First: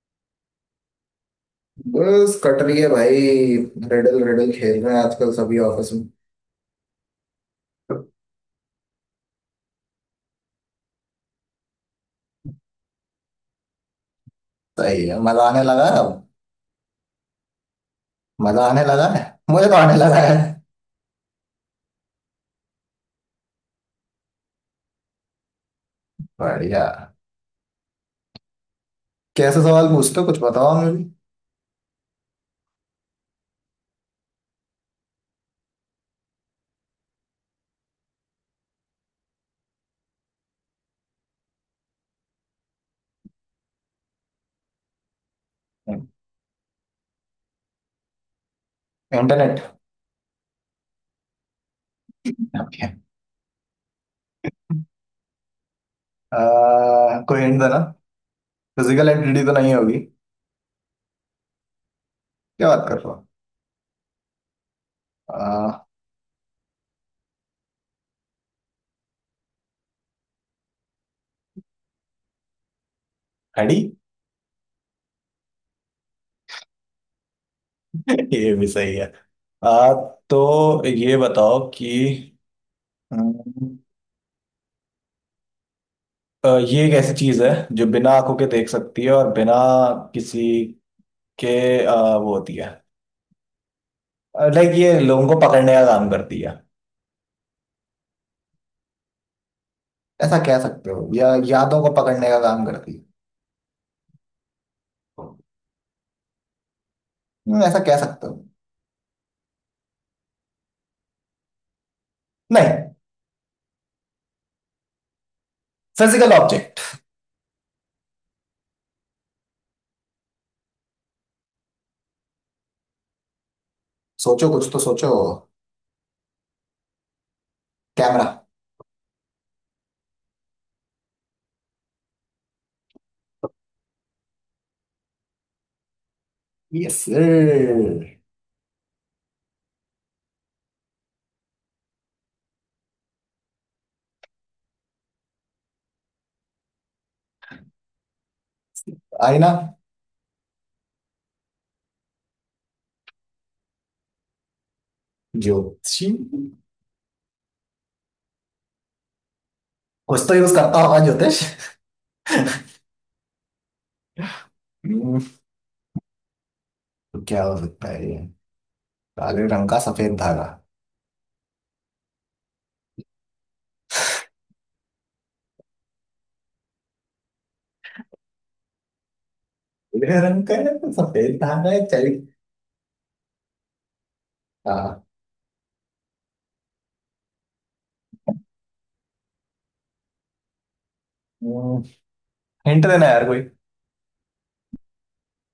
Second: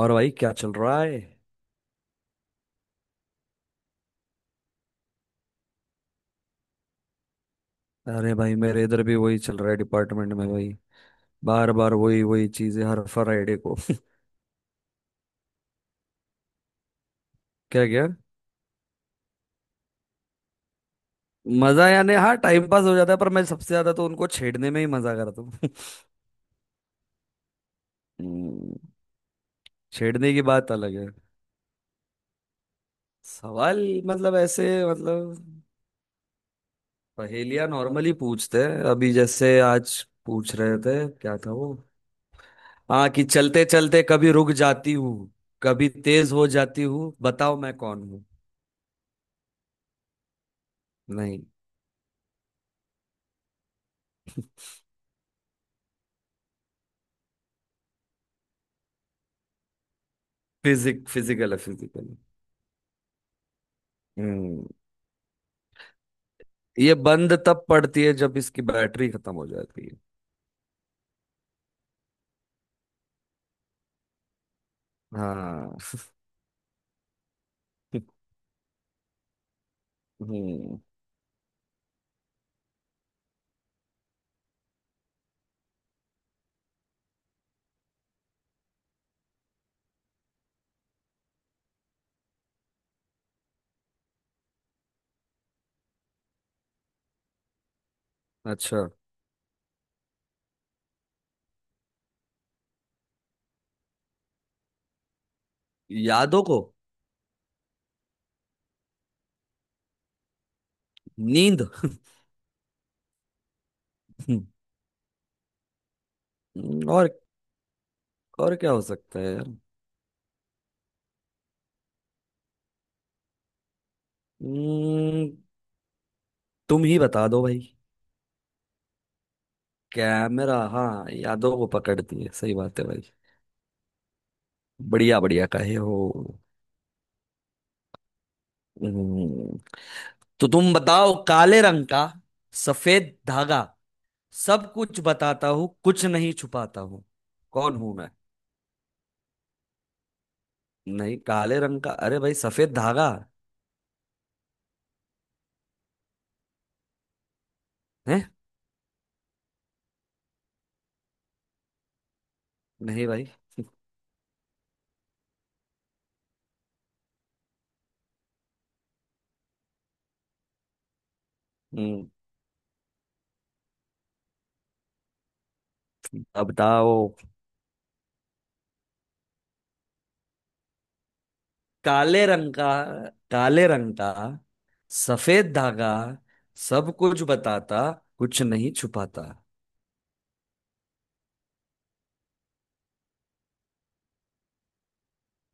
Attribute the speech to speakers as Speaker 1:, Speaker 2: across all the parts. Speaker 1: और भाई क्या चल रहा है।
Speaker 2: बस कट रही है भाई। रिडल रिडल खेल रहे हैं आजकल सभी ऑफिस में।
Speaker 1: अरे भाई मेरे इधर भी वही चल रहा है डिपार्टमेंट में भाई। बार बार वही वही चीजें हर फ्राइडे को
Speaker 2: सही है, मजा आने लगा है अब।
Speaker 1: क्या क्या।
Speaker 2: मजा आने लगा है। मुझे तो आने लगा है।
Speaker 1: मजा यानी हाँ टाइम पास हो जाता है, पर मैं सबसे ज्यादा तो उनको छेड़ने में ही मजा करता हूँ
Speaker 2: बढ़िया।
Speaker 1: हम्म,
Speaker 2: कैसे सवाल पूछते हो,
Speaker 1: छेड़ने
Speaker 2: कुछ
Speaker 1: की बात
Speaker 2: बताओ हमें
Speaker 1: अलग
Speaker 2: भी।
Speaker 1: है। सवाल मतलब ऐसे मतलब पहेलियां नॉर्मली पूछते हैं, अभी जैसे आज पूछ रहे थे क्या था वो। हाँ, कि चलते चलते कभी रुक जाती हूँ, कभी तेज हो जाती हूँ, बताओ मैं कौन हूँ।
Speaker 2: इंटरनेट।
Speaker 1: नहीं।
Speaker 2: ओके। कोई हिंट देना। फिजिकल एंटिटी तो नहीं होगी क्या।
Speaker 1: फिजिकल है, फिजिकल है।
Speaker 2: बात कर रहे हो।
Speaker 1: हम्म।
Speaker 2: अह,
Speaker 1: ये बंद तब पड़ती है जब इसकी बैटरी खत्म हो जाती है।
Speaker 2: हड्डी।
Speaker 1: हाँ।
Speaker 2: ये भी सही है। आ,
Speaker 1: हम्म।
Speaker 2: तो ये बताओ कि हम्म, ये एक ऐसी चीज है जो बिना आंखों के देख सकती है और बिना किसी के वो होती है। लाइक ये लोगों को पकड़ने का काम करती है,
Speaker 1: अच्छा।
Speaker 2: ऐसा कह सकते हो, या यादों को पकड़ने का काम करती है।
Speaker 1: यादों को।
Speaker 2: ऐसा कह सकते हो।
Speaker 1: नींद
Speaker 2: नहीं, फिजिकल ऑब्जेक्ट।
Speaker 1: हम्म, और और क्या हो सकता है यार।
Speaker 2: सोचो, कुछ तो सोचो।
Speaker 1: हम्म, तुम ही बता दो भाई।
Speaker 2: कैमरा।
Speaker 1: कैमरा, हाँ यादों को पकड़ती है, सही बात है भाई। बढ़िया बढ़िया कहे हो।
Speaker 2: यस।
Speaker 1: हम्म, तो तुम बताओ। काले रंग का सफेद धागा, सब कुछ बताता हूँ कुछ नहीं छुपाता हूँ, कौन हूं मैं।
Speaker 2: आईना।
Speaker 1: नहीं, काले रंग का, अरे भाई सफेद धागा
Speaker 2: ज्योतिषी।
Speaker 1: है।
Speaker 2: कुछ तो यूज करता होगा ज्योतिष।
Speaker 1: नहीं भाई।
Speaker 2: हम्म, तो क्या हो सकता है ये, काले रंग का सफेद धागा।
Speaker 1: हम्म, अब बताओ।
Speaker 2: काले रंग का है तो सफेद धागा है चल।
Speaker 1: काले रंग का, काले रंग का
Speaker 2: हाँ।
Speaker 1: सफेद धागा, सब कुछ बताता, कुछ नहीं छुपाता।
Speaker 2: हिंट देना यार कोई।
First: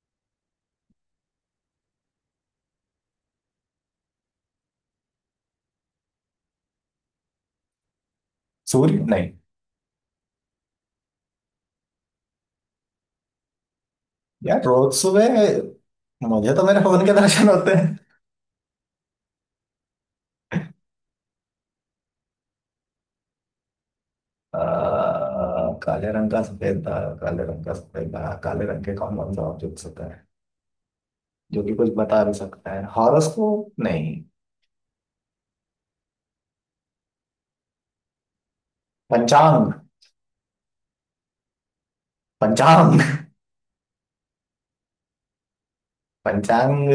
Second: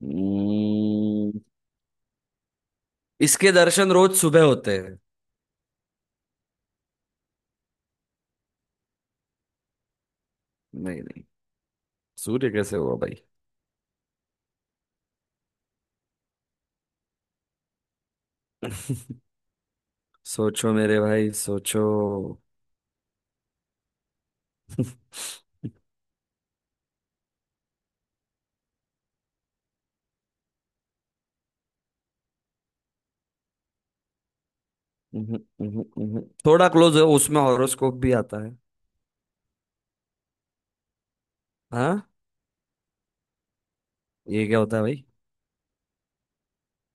Speaker 1: हम्म, इसके दर्शन रोज सुबह होते हैं।
Speaker 2: सूर्य नहीं।
Speaker 1: नहीं नहीं, सूर्य कैसे हुआ भाई।
Speaker 2: यार रोज सुबह मुझे तो मेरे फोन के दर्शन होते हैं।
Speaker 1: सोचो मेरे भाई सोचो।
Speaker 2: आ, काले रंग का सफेद तारा, काले रंग का सफेद तारा, काले रंग के कौन कौन सा ऑब्जेक्ट होता है जो कि कुछ बता भी सकता है, हॉरोस्कोप नहीं।
Speaker 1: उहुं, उहुं, उहुं। थोड़ा क्लोज है, उसमें हॉरोस्कोप भी आता है।
Speaker 2: पंचांग।
Speaker 1: हाँ।
Speaker 2: पंचांग।
Speaker 1: ये क्या होता है भाई।
Speaker 2: पंचांग।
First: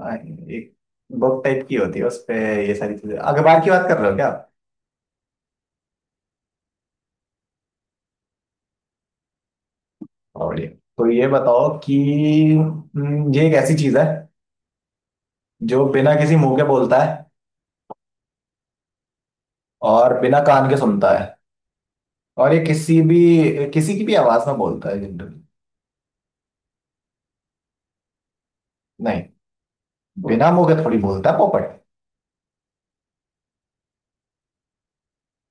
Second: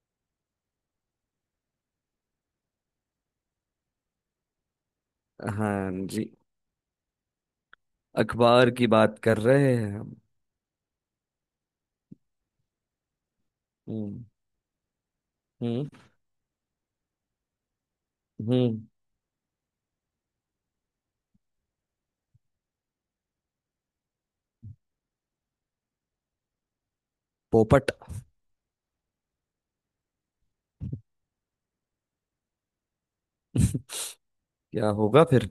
Speaker 2: एक बुक टाइप की होती है उस पे ये सारी चीजें, अखबार की बात कर रहे हो क्या आप?
Speaker 1: हाँ जी, अखबार की बात कर रहे हैं हम।
Speaker 2: और बढ़िया। तो ये बताओ कि ये एक ऐसी चीज है
Speaker 1: हम्म।
Speaker 2: जो
Speaker 1: हम्म।
Speaker 2: बिना किसी मुंह के बोलता है
Speaker 1: हम्म।
Speaker 2: और बिना कान के सुनता है, और ये किसी की भी आवाज में बोलता है जनरली।
Speaker 1: पोपट
Speaker 2: नहीं, बिना मुंह के थोड़ी बोलता है पोपट।
Speaker 1: क्या होगा फिर,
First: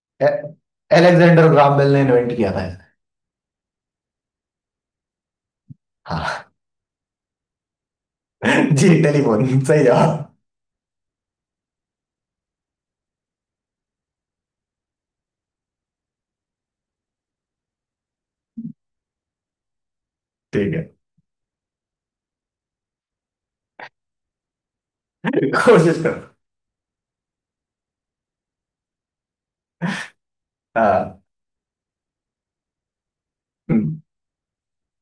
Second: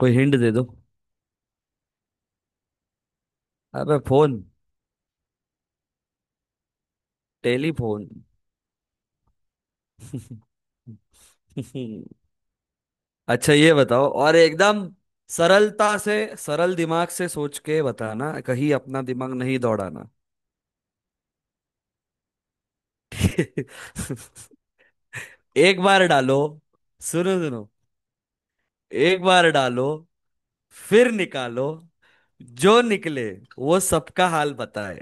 Speaker 1: कोई
Speaker 2: ए-
Speaker 1: हिंट दे दो।
Speaker 2: एलेक्जेंडर ग्राहम बेल ने इन्वेंट किया था इसे।
Speaker 1: अबे फोन।
Speaker 2: हाँ।
Speaker 1: टेलीफोन
Speaker 2: जी, टेलीफोन, सही जवाब।
Speaker 1: अच्छा ये बताओ, और एकदम सरलता से, सरल दिमाग से सोच के बताना, कहीं अपना दिमाग नहीं दौड़ाना
Speaker 2: ठीक है।
Speaker 1: एक
Speaker 2: कोशिश
Speaker 1: बार
Speaker 2: करो।
Speaker 1: डालो, सुनो सुनो, एक बार डालो, फिर
Speaker 2: हाँ।
Speaker 1: निकालो, जो निकले वो सबका हाल बताए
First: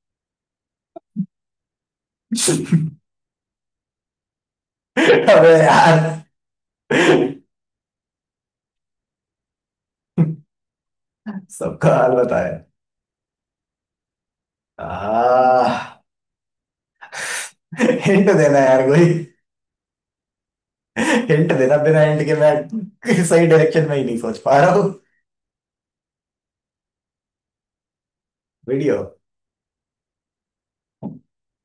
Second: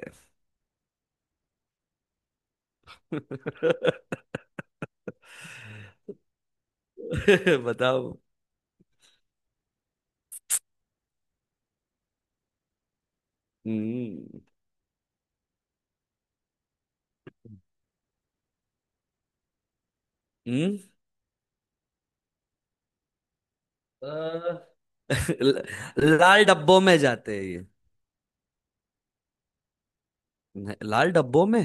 Speaker 2: अबे यार,
Speaker 1: बताओ।
Speaker 2: सबका हाल बताया।
Speaker 1: हम्म।
Speaker 2: आ, हिंट देना यार कोई।
Speaker 1: हम्म।
Speaker 2: हिंट देना, बिना हिंट के मैं सही डायरेक्शन में ही नहीं सोच पा रहा
Speaker 1: अ,
Speaker 2: हूँ।
Speaker 1: ल- लाल डब्बों में जाते हैं ये।
Speaker 2: वीडियो।
Speaker 1: लाल डब्बों में।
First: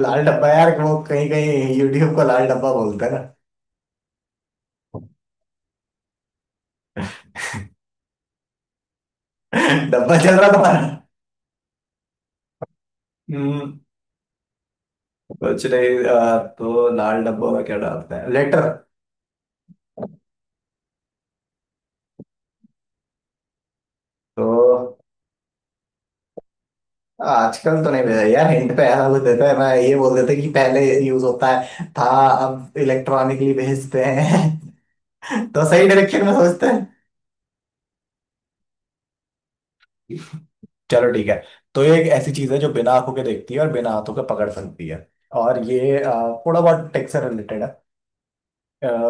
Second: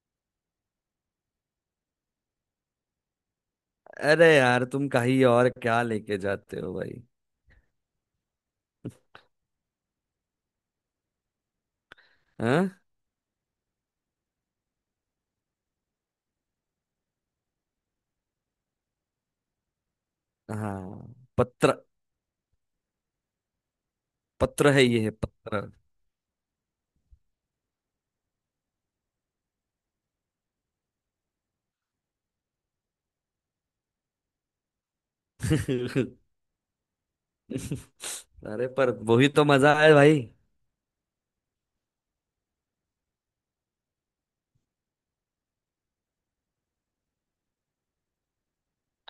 Speaker 2: लाल डब्बा यार, वो कहीं कहीं यूट्यूब को लाल डब्बा बोलते हैं।
Speaker 1: अरे यार तुम कहीं और क्या लेके जाते हो भाई।
Speaker 2: डब्बा चल रहा तुम्हारा।
Speaker 1: हाँ,
Speaker 2: हम्म। कुछ नहीं, तो लाल डब्बों में क्या डालते हैं, लेटर।
Speaker 1: हाँ पत्र। पत्र है,
Speaker 2: तो
Speaker 1: ये है पत्र
Speaker 2: आजकल तो नहीं भेजा यार, हिंट पे ऐसा कुछ देते हैं मैं, ये बोल देते कि पहले यूज होता है था, अब इलेक्ट्रॉनिकली भेजते हैं। तो सही डायरेक्शन में सोचते हैं।
Speaker 1: अरे पर वही तो मजा है भाई।
Speaker 2: चलो ठीक है। तो ये एक ऐसी चीज है जो बिना आंखों के देखती है और बिना हाथों के पकड़ सकती है, और ये थोड़ा बहुत टेक से रिलेटेड है।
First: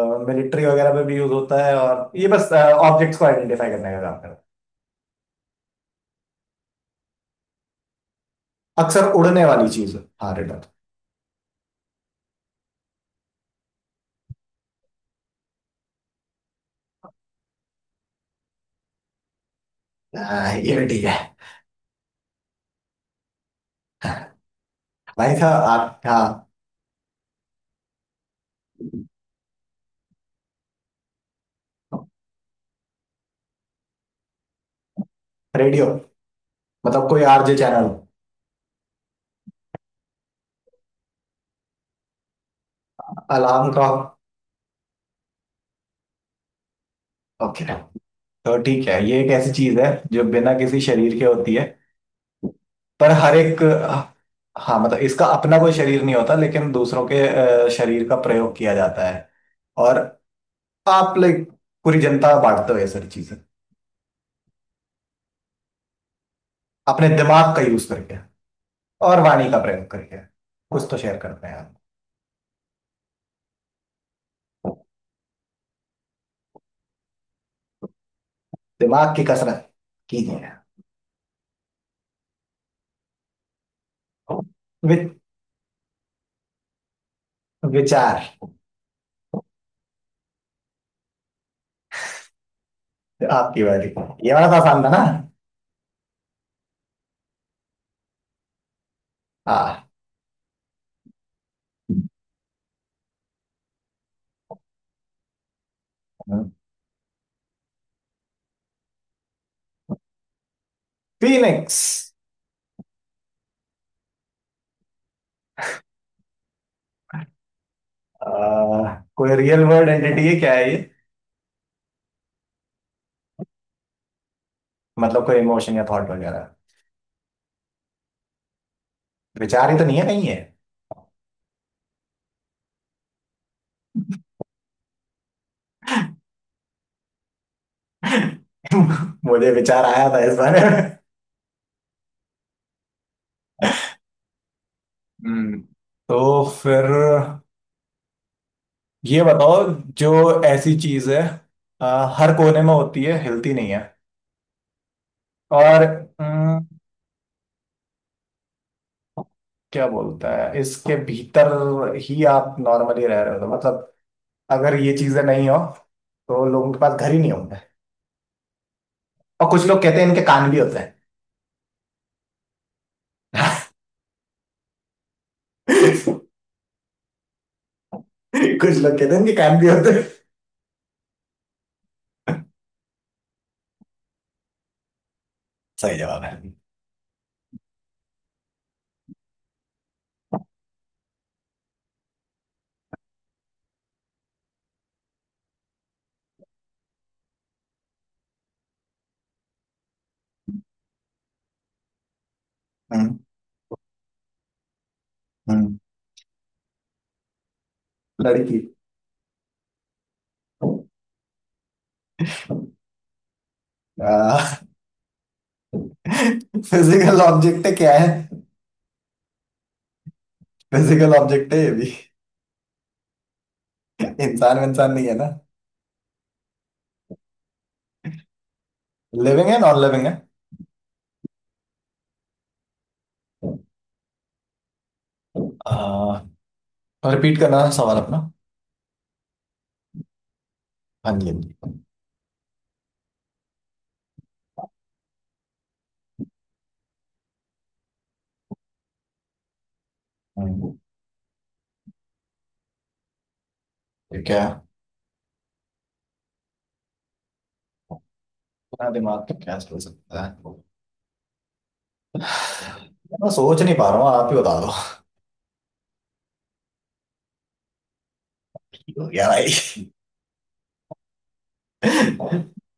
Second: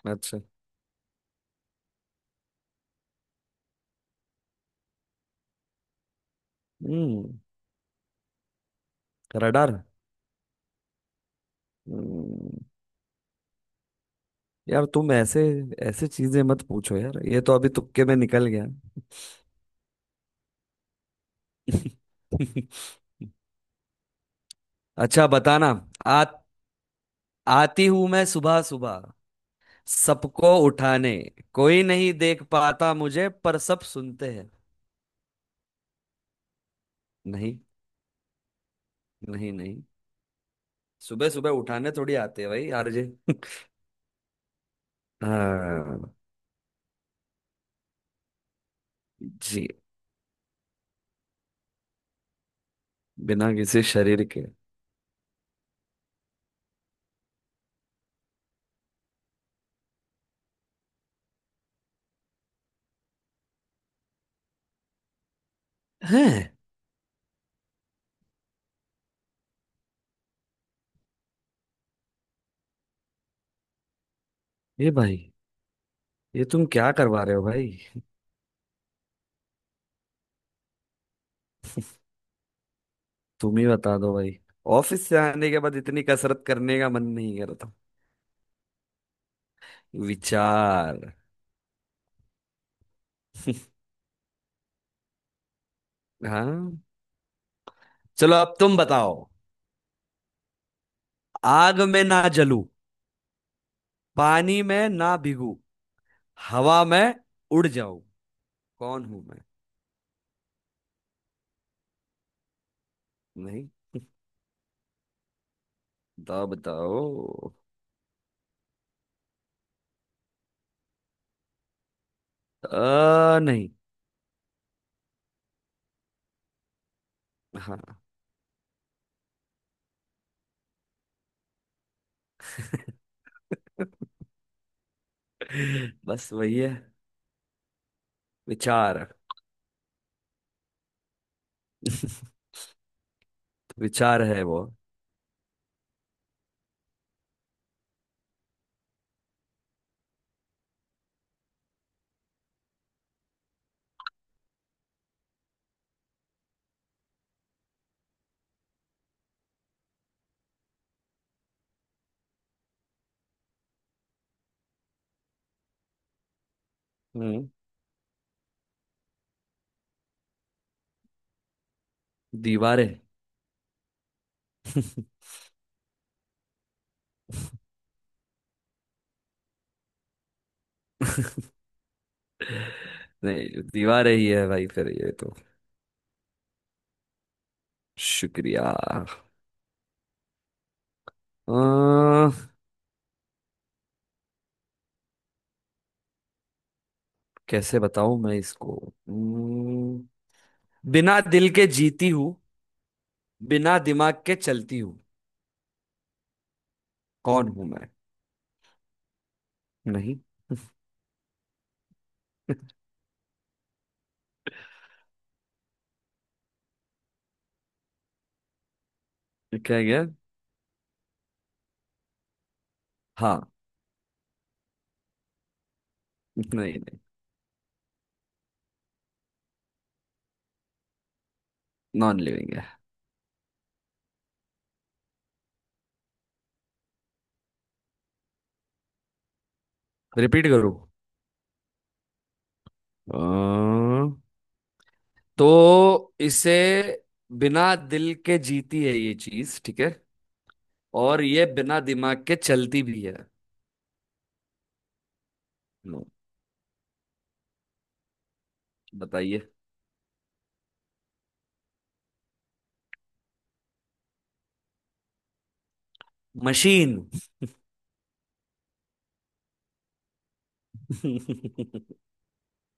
Speaker 1: अच्छा।
Speaker 2: मिलिट्री वगैरह में भी यूज होता है, और ये बस ऑब्जेक्ट्स को आइडेंटिफाई करने का काम,
Speaker 1: हम्म।
Speaker 2: अक्सर उड़ने वाली
Speaker 1: रडार।
Speaker 2: चीज। हाँ रिडल।
Speaker 1: हम्म। यार तुम ऐसे ऐसे चीजें मत पूछो यार, ये तो अभी तुक्के में निकल गया
Speaker 2: हाँ, ये भी ठीक है।
Speaker 1: अच्छा
Speaker 2: भाई साहब
Speaker 1: बताना।
Speaker 2: आप,
Speaker 1: आ,
Speaker 2: हाँ।
Speaker 1: आती हूं मैं सुबह सुबह, सबको उठाने, कोई नहीं देख पाता मुझे पर सब सुनते हैं।
Speaker 2: रेडियो, मतलब कोई आरजे
Speaker 1: नहीं।
Speaker 2: चैनल।
Speaker 1: नहीं नहीं, सुबह सुबह उठाने थोड़ी आते हैं भाई आरजे
Speaker 2: अलार्म का।
Speaker 1: हाँ
Speaker 2: ओके। तो ठीक है, ये एक ऐसी
Speaker 1: जी।
Speaker 2: चीज है जो बिना किसी शरीर के होती है पर हर
Speaker 1: बिना
Speaker 2: एक।
Speaker 1: किसी शरीर के
Speaker 2: हाँ, मतलब इसका अपना कोई शरीर नहीं होता लेकिन दूसरों के शरीर का प्रयोग किया जाता है, और आप लाइक पूरी जनता बांटते हो ये सारी चीजें
Speaker 1: हैं।
Speaker 2: अपने दिमाग का यूज करके और वाणी का प्रयोग करके, कुछ तो शेयर करते हैं आप।
Speaker 1: ये भाई, ये तुम क्या करवा रहे हो भाई।
Speaker 2: दिमाग की कसरत कीजिए।
Speaker 1: तुम ही बता दो भाई,
Speaker 2: वि-
Speaker 1: ऑफिस से आने के बाद इतनी कसरत करने का मन नहीं।
Speaker 2: विचार।
Speaker 1: विचार।
Speaker 2: आपकी बारी। ये वाला तो आसान था ना।
Speaker 1: हाँ, चलो अब तुम बताओ।
Speaker 2: हाँ।
Speaker 1: आग में ना जलूं, पानी में ना भीगू, हवा में उड़ जाऊं, कौन हूं मैं।
Speaker 2: फीनिक्स।
Speaker 1: नहीं, बताओ बताओ।
Speaker 2: कोई रियल वर्ल्ड एंटिटी है, क्या है ये,
Speaker 1: नहीं।
Speaker 2: मतलब कोई इमोशन या थॉट वगैरह।
Speaker 1: हाँ
Speaker 2: विचार ही तो नहीं है कहीं है।
Speaker 1: बस वही है, विचार
Speaker 2: मुझे विचार आया था इस बारे में।
Speaker 1: विचार है वो।
Speaker 2: हम्म। तो फिर ये बताओ, जो ऐसी चीज है अ, हर कोने में होती है, हिलती नहीं है, और अम, क्या बोलता है इसके भीतर ही आप नॉर्मली रह रहे हो, तो मतलब अगर ये चीजें नहीं हो तो लोगों के पास घर ही नहीं
Speaker 1: हम्म।
Speaker 2: होंगे। और कुछ लोग कहते हैं इनके कान भी होते हैं।
Speaker 1: दीवारें।
Speaker 2: कुछ लोग कहते हैं इनके कान भी होते हैं।
Speaker 1: नहीं, दीवारें ही है भाई फिर ये तो।
Speaker 2: सही जवाब है।
Speaker 1: शुक्रिया। कैसे बताऊं मैं इसको। हम्म, बिना दिल के जीती हूँ,
Speaker 2: हम्म।
Speaker 1: बिना दिमाग के चलती हूँ,
Speaker 2: हम्म।
Speaker 1: कौन हूं मैं।
Speaker 2: लड़की।
Speaker 1: नहीं
Speaker 2: फिजिकल ऑब्जेक्ट क्या है।
Speaker 1: क्या गया।
Speaker 2: फिजिकल ऑब्जेक्ट है ये भी।
Speaker 1: हाँ।
Speaker 2: इंसान इंसान नहीं है ना।
Speaker 1: नहीं नहीं।
Speaker 2: लिविंग है, नॉन लिविंग है।
Speaker 1: नॉन लिविंग है।
Speaker 2: रिपीट करना सवाल अपना।
Speaker 1: रिपीट करूँ।
Speaker 2: हाँ जी, हाँ जी।
Speaker 1: अ, तो इसे, बिना दिल के जीती है ये चीज ठीक है,
Speaker 2: हम्म,
Speaker 1: और ये बिना दिमाग के चलती भी है।
Speaker 2: ये क्या,
Speaker 1: लो,
Speaker 2: इतना दिमाग तो
Speaker 1: बताइए।
Speaker 2: क्या सोच सकता है यार, मैं सोच नहीं पा रहा हूँ, आप ही बता
Speaker 1: मशीन
Speaker 2: दो। क्या भाई,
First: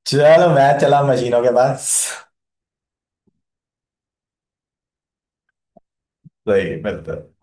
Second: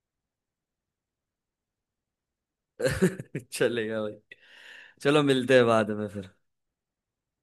Speaker 2: चलो मैं चला मशीनों के पास।
Speaker 1: चलेगा भाई, चलो मिलते हैं बाद में फिर।
Speaker 2: सही मतलब।